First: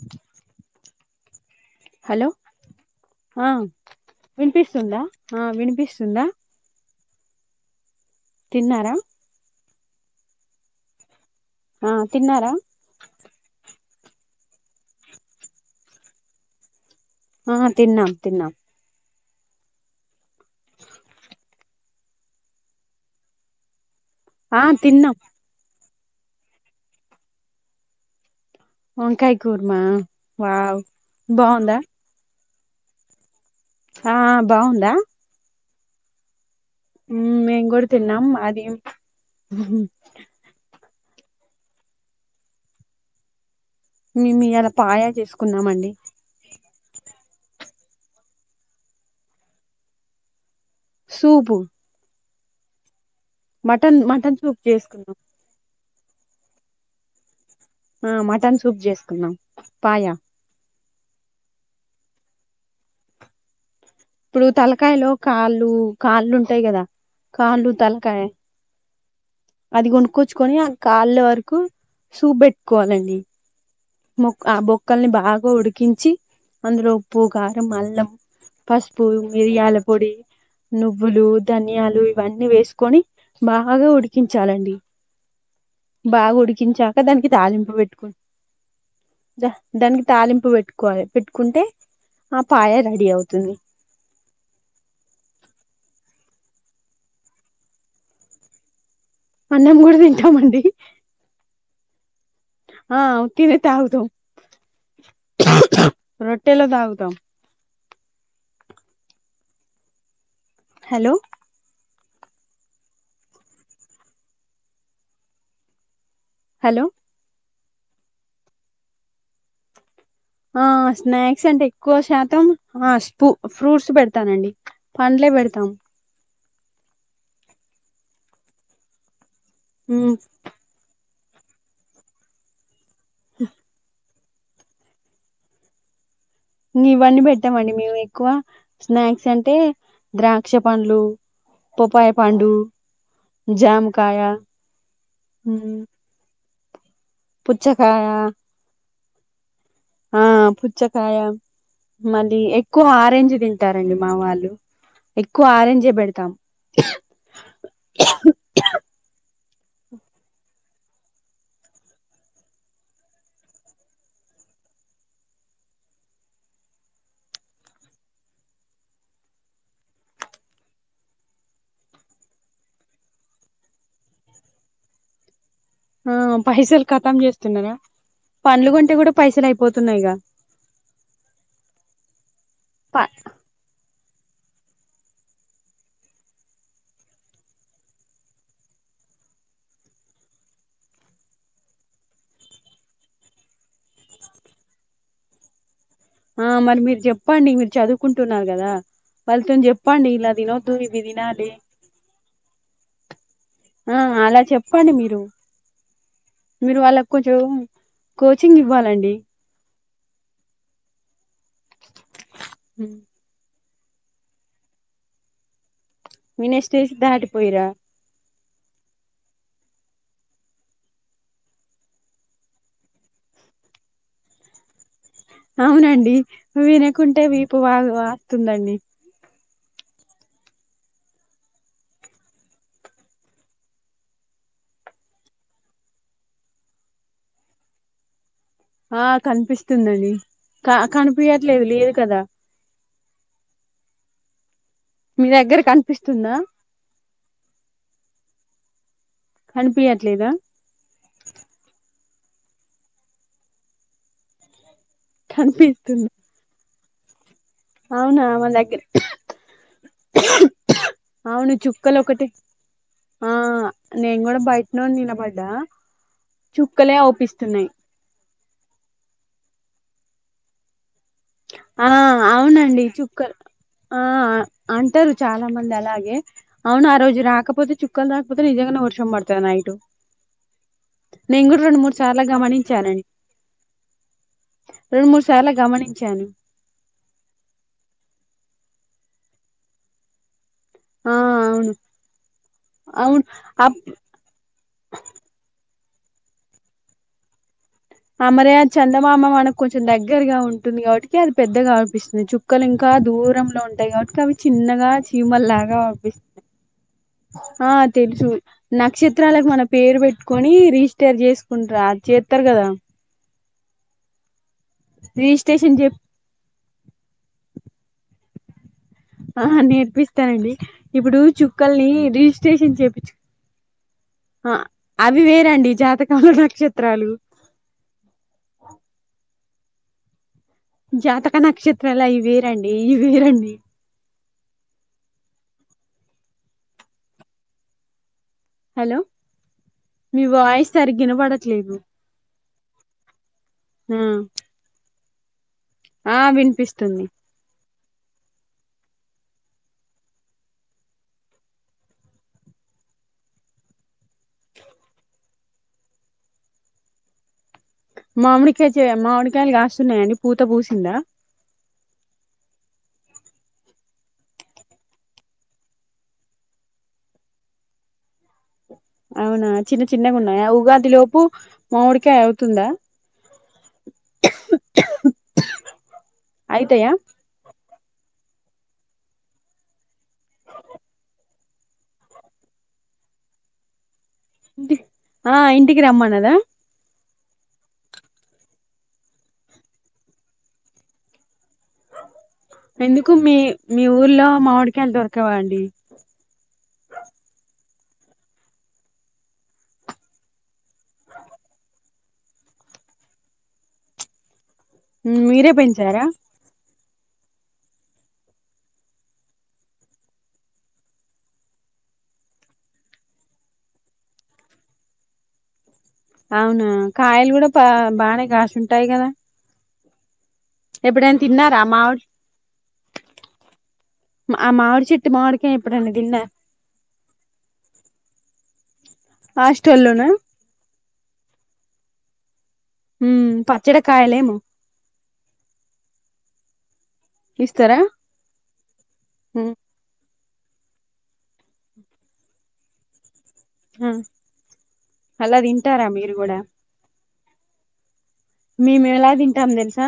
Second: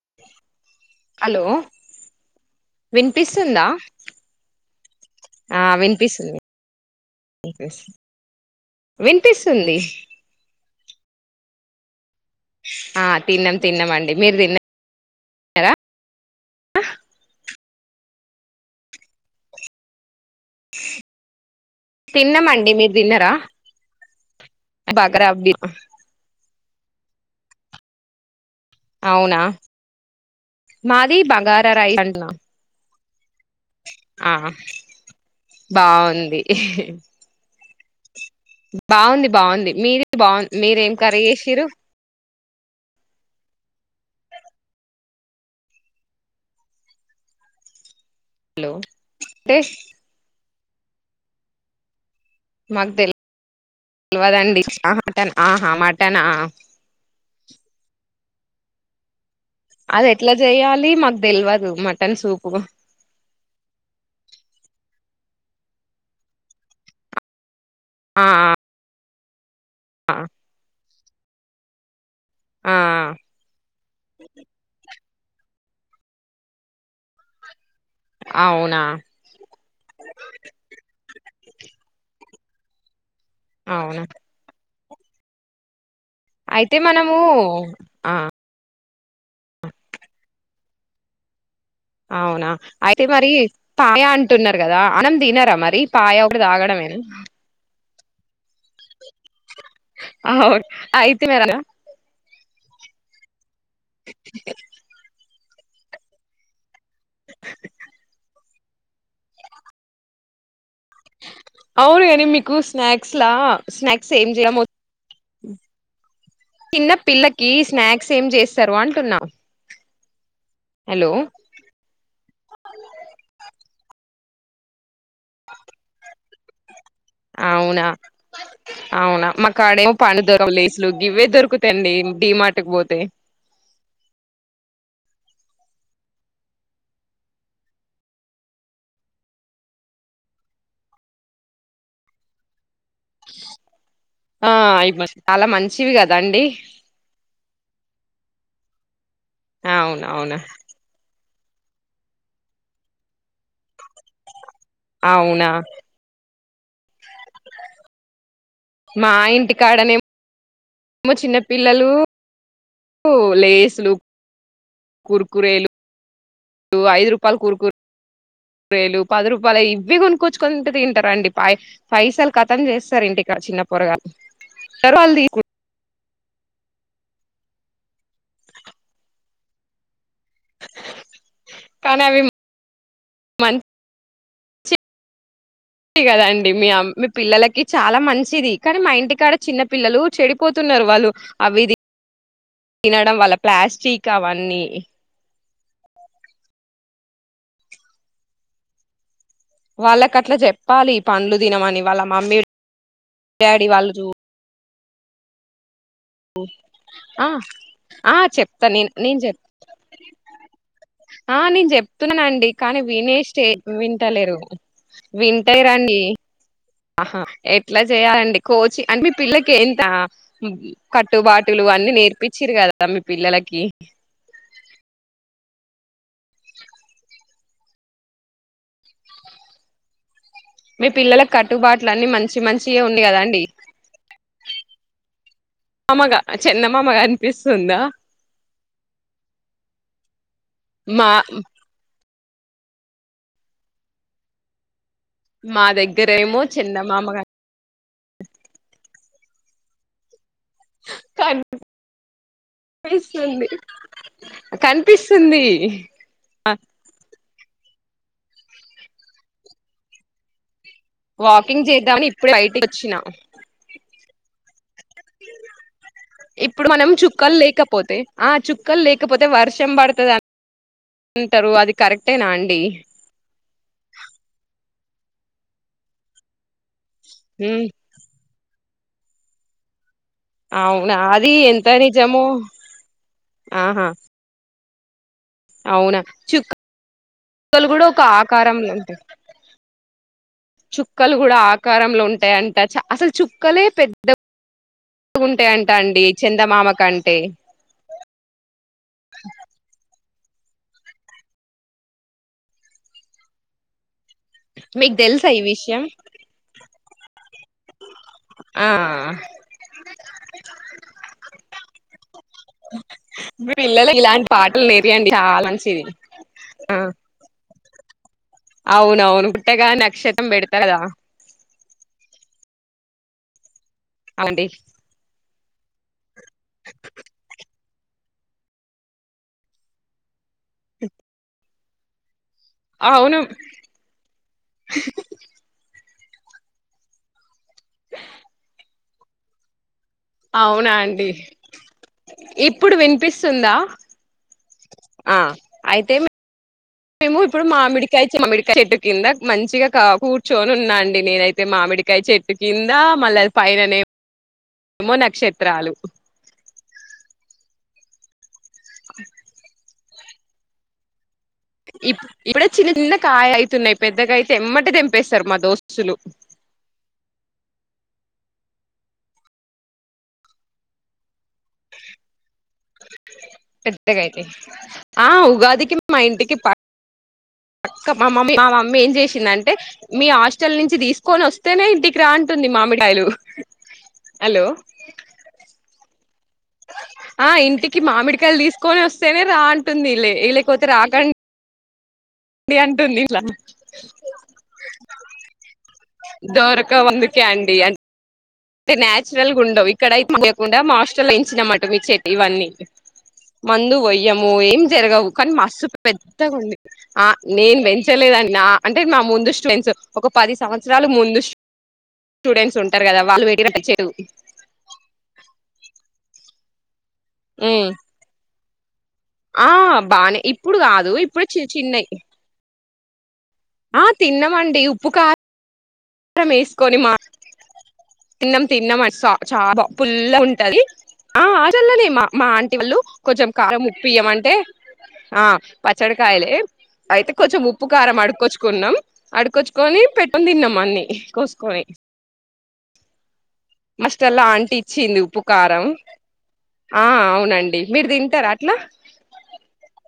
క హలో ఆ వినిపిస్తుందా వినిపిస్తుందా ఆ వినిపిస్తుందా వినిపిస్తుంది తిన్నారా వినిపిస్తుంది ఆ తిన్నారా ఆ తిన్నాం తిన్నామ అండి మీరు తిన్న ఆ తిన్నాం తిన్నాం తిన్నామండి మీరు తిన్నరా ఆ తిన్నాం బగరాబి వంకాయ అవునా కూర్మా వావ్ మాది బంగార బాగుందా [unintelligible] ఆ బాగుందా బాగుంది నమ్మ బాగుంది బాగుంది మీరే బాగు మీరేం ఖర్రీ చేసిరు మమి అలా పాయా చేసుకున్నమండి హలో సూపు మాకు తె మటన్ మటన్ సూప్ తెలవదండి మాట చేసుకున్నాం ఆహా మాట తన ఆ మటన్ సూప్ చేసుకున్నాం అది పాయా ఎట్లా చేయాలి మాకు తెలియదు మటన్ సూపు ఇప్పుడు తలకాయలో కాళ్ళు కాళ్ళు ఉంటాయి కదా కాళ్ళు తలకాయ ఆ అది కొనుకొచ్చుకొని కాళ్ళ వరకు ఆ చూబెట్టుకోవాలని మొ ఆ బొక్కల్ని బాగా ఉడికించి అందులో ఉప్పుగా అల్లం అవునా పసుపు మిరియాల పొడి నువ్వులు ధనియాలు ఇవన్నీ వేసుకొని బాగా అవునా ఉడికించాలండి బాగా అయితే ఉడికించాక మనము దానికి తాలింపు పెట్టుకో ఆ దానికి తాలింపు పెట్టుకోవాలి పెట్టుకుంటే ఆ అవునా పాయ అయితే రెడీ మరి అవుతుంది పాయ అంటున్నారు కదా అన్నం తినారా మరి పాయ అప్పుడు తాగడమేన అన్నం కూడా తింటామండి అవును అయితే మరి అ తనే తగుత రోట్టెలో తగుతం హలో అవును మీకు స్నాక్స్ లా స్నాక్స్ ఏం చేయమ హలో చిన్న పిల్లకి స్నాక్స్ ఏం చేస్తారు అంటున్నావు ఆ స్నాక్స్ అంటే ఎక్కువ శాతం ఆ స్పుూ ఫ్రూట్స్ పెడతానండి పండ్లే పెడతాం అవునా అవునా మాక్కడం పని దూరం లేసులు ఇవ్వే దొరుకుతాండి డిమార్ట్‌కి పోతే [unintelligible] ఇవన్నీ పెట్టామండి మేము ఎక్కువ స్నాక్స్ అంటే ద్రాక్ష పండ్లు పొపాయ పండు జమ్ ఆ ఇవి చాలా మంచివి కదాండి పుచ్చకాయ అవును ఆ అవును పుచ్చకాయ మళ్ళీ ఎక్కువ ఆరెంజ్ తింటారండి మా వాళ్ళు ఎక్కువ అవునా ఆరెంజే పెడతాం [unintelligible] మా ఇంటి కాడనే మో చిన్న పిల్లలు [inaudible] లేసులు కుర్కురేలు [inaudible] ఐదు రూపాయలు కుర్‌కుర్ రేలు పది రూపాయలు ఇవి కొనుక్కొచ్చుకొంటు తింటారంండి పై పైసలు కతం చేస్తారు ఇంటి కా చిన్న పొరగాలు [unintelligible] ఆ పైసలు కతం చేస్తున్నారా పండ్లు కొంటే కూడా పైసలు అయిపోతున్నాయిగా కానీ అవి ప- [inaudible] మం [unintelligible] కదండి మీ మీ పిల్లలకి చాలా మంచిది కానీ మా ఇంటికాడ చిన్న పిల్లలు చెడిపోతున్నారు వాళ్లు అవి [unintelligible] తినడం వల్ల ప్లాస్టిక్ అవన్నీ ఆ మరి మీరు చెప్పండి మీరు చదువుకుంటున్నారు కదా వాళ్ళతోని చెప్పండి ఇలా వాళ్ళకట్లా తినొద్దు చెప్పాలి ఇవి పండ్లు తినాలి తినమని వాళ్ళ మమ్మీ డాడీ వాళ్లు జూ ప్పండి మీరు మీరు వాళ్ళకు ఆ కొంచెం ఆ కోచింగ్ చెప్తా నేను ఇవ్వాలండి నేను చె ఆ నేను చెప్తున్నానండి కానీ వినే స్టే వింటలేరు వింటైరని వినే ఆహా ఎట్లా జే అండి కోచి అంటే మీ పిల్లకి ఏంత కట్టుబాటులు అన్నీ నేర్పించిరు కదా మీ పి ల్లలకి అవునండి వినకుంటే వీపు వాగా వత్తుందండి మీ పిల్లల కట్టుబాట్ల అన్నీ మంచి మంచియే ఉంది కదండి మామగా చందమామ కనిపిస్తుందా ఆ కనిపిస్తుందండి క మా కనిపియట్లేదు లేదు కదా మీ దగ్గర మా కనిపిస్తుందా దగ్గరేమో చందమామ కనిపియ్యట్లేదా కాన్ పిస్తుంది కనిపిస్తుంది కనిపిస్తుంది అవునా మా దగ్గర అవును వాకింగ్ చుక్కలు చేద్దామని ఒకటే ఇప్పుడే బయటికి వచ్చినా ఆ నేను కూడా బయ ఇప్పుడు మనం చుక్కలే చుక్కలు అవుపిస్తున్నాయి లేకపోతే ఆ చుక్కలు లేకపోతే వర్ష షం పడుతదా ఆ అవునండి చుక్కలు ఆ అంటారు చాలా మంది అలాగే అవును ఆరోజు ఉమ్ రాకపోతే చుక్కలు రాకపోతే నిజంగానే వర్షం పడుతది నైటు అవునా అది నేను గూడా ఎంత రెండు మూడు సార్లు నిజమో గమనించానం ఆహా రెండు మూడు సార్లు గమనిం చు [inaudible] క్కలు గూడా ఒక ఆకారంలో ఉంటాయి ఆ చుక్కలు గూడా అవును ఆకారంలో ఉంటాయంట అసలు అవును చుక్కలే అప్ పెద్ద గుంటాయంట అండి చందమామ కంటే అమరియా చందమమా మనకు దగ్గరగా ఉంటుంది కాబట్టి అది పెద్దగా అనిపిస్తుంది చుక్కలు ఇంకా దూరంలో ఉంటాయి కాబట్టి అవి చిన్నగా మీకు తెలుసా చీమ ఈ లాగా విషయం పంపిస్తయి ఆ తెలుసు ఆ నక్షత్రాలకు మన పేరు పెట్టుకొని రిజిస్టర్ చేసుకుంటారు చెతారు కదా పిల్లల ఇలాంటి పాటలు నేరయండి చాలా రిజిస్ట్రేషన్ మంచిధి చెప్ ఆ అవునవును ఆ పుట్టగానే నక్షత్రం నేర్పిస్తానండి పెడతారు కదా ఇప్పుడు చుక్కల్ని ర రిజిస్ట్రేషన్ చెపిన్చు అవునండి ఆ అది వేరు జాతకాల నక్షత్రాలు జాతక నక్షత్రలా ఇవేరండి అవును ఇవేరండి హలో మీ వాయిస్ అవునా సరిగ్గా అండి వినపడట్లేదు ఇప్పుడు వినిపిస్తుందా ఆ ఆ అయితే ఆ వినిపిస్త మేము ఇప్పుడు మామిడికాయ మామిడికాయ చెట్టు కింద మంచిగా కూర్చొని ఉన్నా అండి నేనైతే మామిడికాయ చెట్టు కింద కింద మళ్ళీ పైననేమో నక్షత్రాలు మామిడికాయ మామిడికాయలు కాస్తున్నాయండి పూత పూసిందా ఇ ఇప్పుడే చిన్న చిన్న కాయ అయితున్నాయి పెద్దగా అయితే ఎమ్మట తెంపేస్తారు మా దోస్తులు అవునా చిన్న చిన్నగా ఉన్నాయి ఉగాదిలోపు మామిడికాయ అవుతుందా పెద్దగ అయితాయ్ ఆ ఉగాదికి మా ఇంటికి ప అయితాయా పక్క మా మమ్మీ మా మమ్మీ ఏం చేసింది అంటే మీ హాస్టల్ నుంచి తీసుకొని వస్తేనే ఇంటికి రాంటుంది ని మామిడికాయలు హలో ఆ ఇంటికి రమ్మన్నారు ఆ ఇంటికి మామిడికాయలు తీసుకొని వస్తేనే రా అంటుందిలే లేకపోతే రాకండా ఎందుకు మీ మీ ఊర్లో మామిడికాయళ దొరకవా అండి దోరక వందు కండి అంటే అంటే నచురల్ గుండవు ఇక్కడ లేకుండా మా హస్ట వయించిన అన్నమాట మీ చెట్టు అన్నీ మందు వయ్యము ఏం జరగవు కానీ మీరే మస్సు పెంచారా పెద్దగా ఉండే ఆ నేను పెంచలేదండి అంటే నా ముందుస్తు పెంచ ఒక పది సంవత్సరాలు ముందుస్తు స్టూడెంట్స్ ఉంటారు కదా [unintelligible] అవునా కాయలు కూడా ఉమ్ బాగానే కస్తుఉంటాయి కదా ఆ బానే ఇప్పుడు కాదు ఎప్పుడైనా ఇప్పుడు తిన్నారా ఆ చిన్నచిన్నయి మామిడి ఆ ఆ తిన్నామండి మామిడి ఉప్పు కా చెట్టు మామిడికాయ ఎప్పుడైనా తిన్నారా కారం వేసుకొని మా తిన్నం తిన్నాం చాలా బా హాస్టల్లోనా పుల్లా ఉంటది ఆ చల్లలే మా [unintelligible] వాళ్ళు కొంచెం ఉమ్, కారం పచ్చడి ఉప్పి ఇయ్యమంటే కాయలేమో ఆ పచ్చడికాయలే అయితే కొంచెం ఉప్పు ఇస్తారా కారం అడుకొచ్చుకున్నాం ఉమ్, అడుకొచ్చుకొని పె పం తిన్నామ అన్ని కోసుకొని ఆ [unintelligible] ఆంటి ఇచ్చింది అలా ఉప్పుకారం తింటారా మీరు కూడా ఆ అవునండి మీరు ది మేము ఎలా తింటాము తెలుసా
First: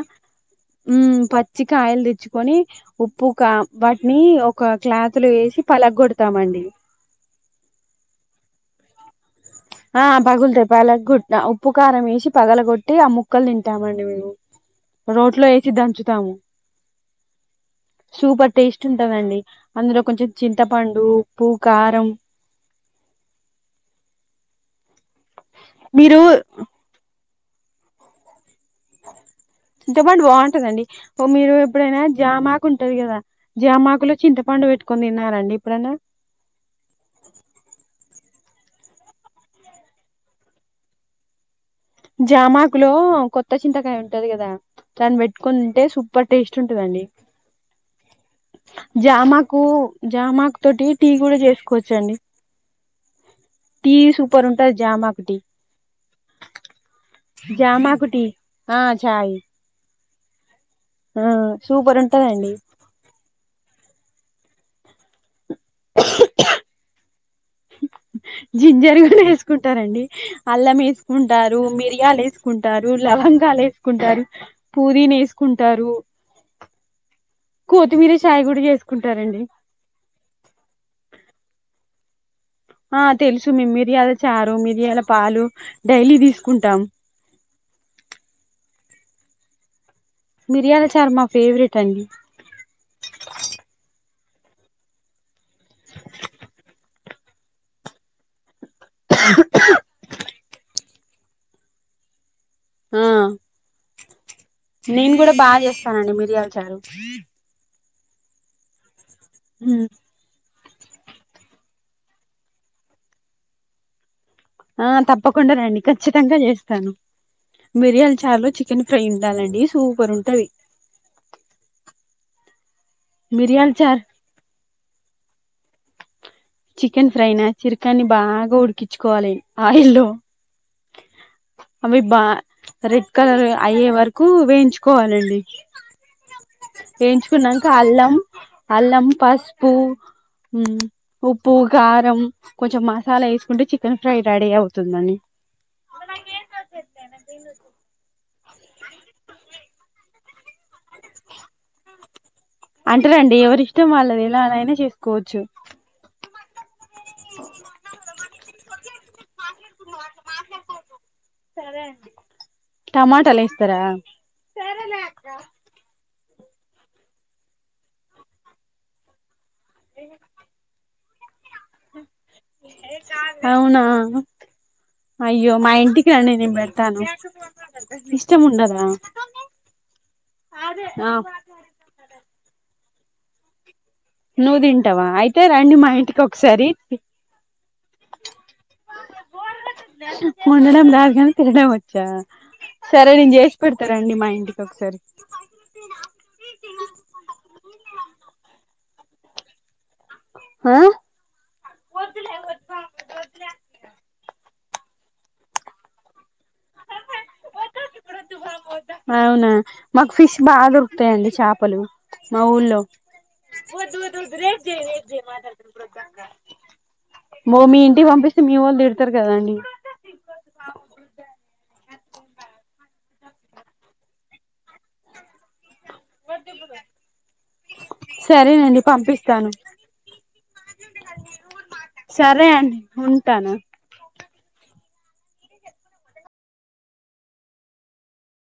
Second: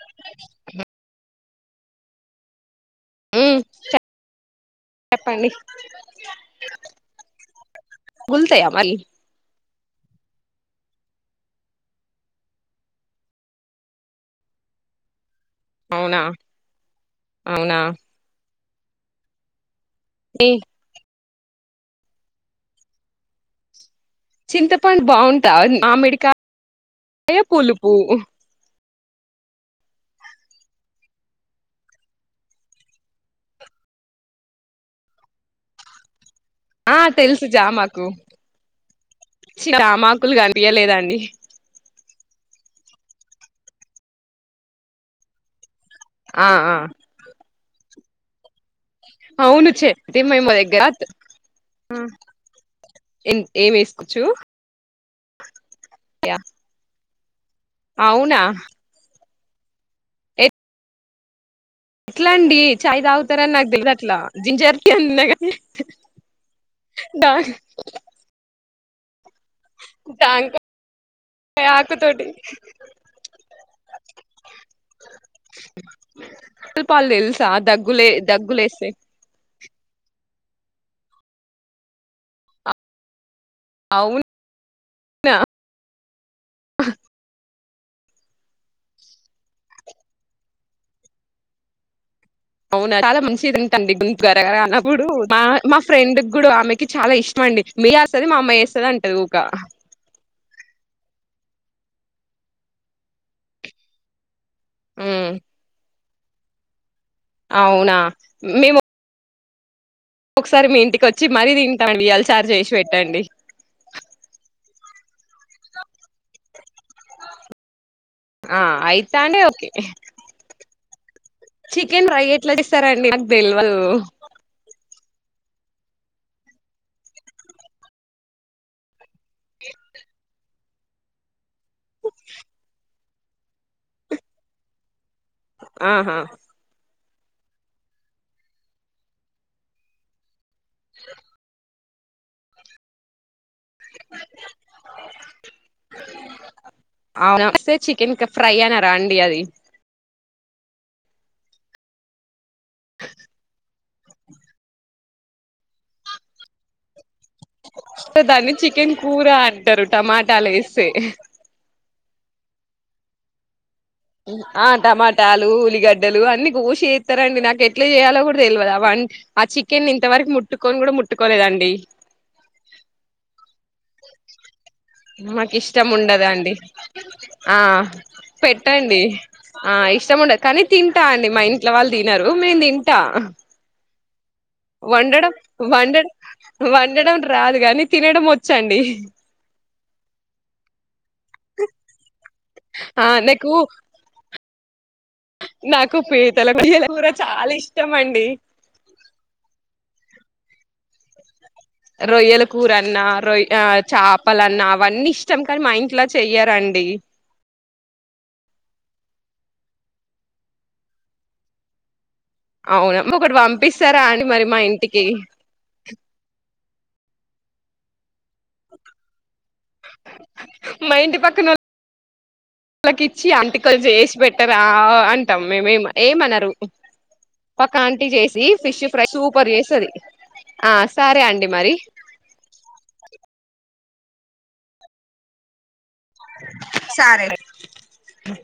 ఉ పచ్చిక ఆయిల్ తెచ్చుకొని ఉప్పు కా ఉమ్ వంటి ఒక క్లాతులు చెప్పండి వేసి పలగొడతామండి గుల్తయ మల్ ఆ పగులుతో పలట్టి ఉప్పు కారం వేసి పగల కొట్టి ఆ ముక్కలు తింటామండి మేము రోజ ఇట్లో వేసి అవునా దంచుతాము అవునా సూపర్ టేస్ట్ ఉంటందండి అందులో కొంచెం చింతపండు ఉప్పు కారం చింతపండు బాగుంటా మీరు మామిడికాయ పులుపు అ చింతపండు బాగుంటదండి మీరు ఎప్పుడైనా జామాకు ఉంటది కదా జామాకులో చింతపండు వేట్కొని తిన్నారా అండి ఇప్పుడన్న ఆ తెలుసు జామాకు చి జామాకులు కనిపియ్యలేదండి జామాకు లో కొత్త చింతకాయ ఉంటది కదా దాన్ని పెట్టుకుని తింటే సు సూపర్ ఆ టేస్ట్ ఆ ఉంటుదండి జామాకు అవును చెప్తే మేము జామాకు దగ్గర తోటి టీ కూడా చేసుకోవచ్చండి ఏం టీ వేసుకోవచ్చు సుపర్ ఉంటాది జామాకు టీ జామాకు టీ అవునా ఆ చాయి ఆ సూపర్ ఎట్లా ఉంటదండి అండి చాయ్ తాగుతారని నాకు తెలుదు అట్లా జింజర్ టీ అని ఇన్నగానీ డాగ్ జింజర్ కూడేస్ కుంటారండి అల్లం వేసుకుంటారు మిరియాలు ఆకుతోటి వేసుకుంటారు లవంగాలు వేసుకుంటారు పూదీని వేసుకుంటారు పాలు తెలుసా దగ్గులే కోత్తిమీర చాయ్ కూడా దగ్గులేస్తాయి చేసుకుంటారండి ఆ తెలుసు మేం మిరియాల అవునా చారు మిరియాల పాలు డైలీ తీసుకుంటాం మిరియాల చార్ మా ఫేవరెట్ అండి అవునా చాలా మంచిదింటండి గొంతు గరగనప్పుడు మా మా ఫ్రెండ్ కూడా ఆమెకి చాలా ఇష్టం అండి మీ లేస్తది మా అమ్మ వేస్తుంది అంటది ఉకా ఆ నేను కూడా బాగా చేస్తానండి మీరియాల చారు అవునా మేము ఉమ్ ఒకసారి మీ ఇంటికి వచ్చి మరీ తింటానండి మిరియాల చారు జేషి పెట్టండి ఆ తప్పకుండా రండి ఖచ్చితంగా చేస్తాను మిరియాల చార్లో ఆ చికెన్ ఫ్రై అయితాంటే ఉండాలండి ఓకే సూపర్ ఉంటుంది చికెన్ ఫ్రై ఎట్లా చేస్తారండి నాకు తెల్వదు చికెన్ ఫ్రైనా చిరకాని బాగా ఉడికించుకోవాలి ఆయిల్లో అవి బా రెడ్ కలర్ అయ్యే వరకు వేయించుకోవాలండి ఆహా వేయించుకునంకా అల్లం అల్లం పసుపు ఉమ్ ఉప్పు కారం కొంచం మసాలా వేసుకుంటే చికెన్ ఫ్రై రెడీ అ అవుతుందండి [unintelligible] చికెన్ ఫ్రై అనరా అండి అది అంటేరండి ఎవరి ఇష్టం వాళ్ళది ఎలా అలా అయినా చేసుకోవచ్చు దాన్ని చికెన్ కూర అంటారు టమాటాలు వేస్తే టమాటాలెస్ ఆ టమాటాలు ఉల్లిగడ్డలు అన్ని పూషి చేస్తారండి నాకు ఎట్లా చేయాలో కూడా తెలియదు అ ఆ చికెన్ ఇంతవరకు ముట్టుకొను కూడా ముట్ అవునా మాకు అయ్యో మా ఇష్టం ఇంటికి రండి ఉండదండి నేను పెడతాను ఆ ఇష్టం ఉండదా పెట్టండి ఆ ఇష్టము ఉండదు కానీ తింటా ఆ అండి మా ఇంట్లో వాళ్ళు తినరు మేను తింటా నువ్వు తింటావా వండడం అయితే రండి మా వండడం ఇంటికి ఒకసారి వండడం రాదు కాని తినడం వొచ్ వోడడం రాదు గానీ తినడం వచ్చా ఆ సరే నేను నాకు చేసి పెడతారండి మా ఇంటికోక్ నాకు పీతల రొయ్యల కూడా చాలా ఇష్టం అండి ఆ రొయ్యల కూర అన్నా రొయ్ ఆ చేపలన్నా అవన్నీ ఇష్టం కానీ మా ఇంట్లా చెయ్యారండి అవునా మాకు ఫిష్ బాగా దొరుకుతాయిండి చాపలు మా ఊర్లో అవునా ఒకటి వద్దు పంపిస్తారా వద్దు అండి మరి మా వెయిట్ ఇంటికి చెయ్ మో మీ ఇంటికి పంపిస్తే మీ వాళ్ళు తిడతారు కదా అండి మా ఇంటి పక్కన వాళ్ళకి చ్చి అంటికలు చేసి పెట్టరా అంటాం మేమేం ఏమన్నారు పక్కంట చేసి సరేనండి ఫిష్ ఫ్రై పంపిస్తాను సూపర్ చేస్తుది ఆ సరే అండి మరి సరే అండి ఉంటాను సారే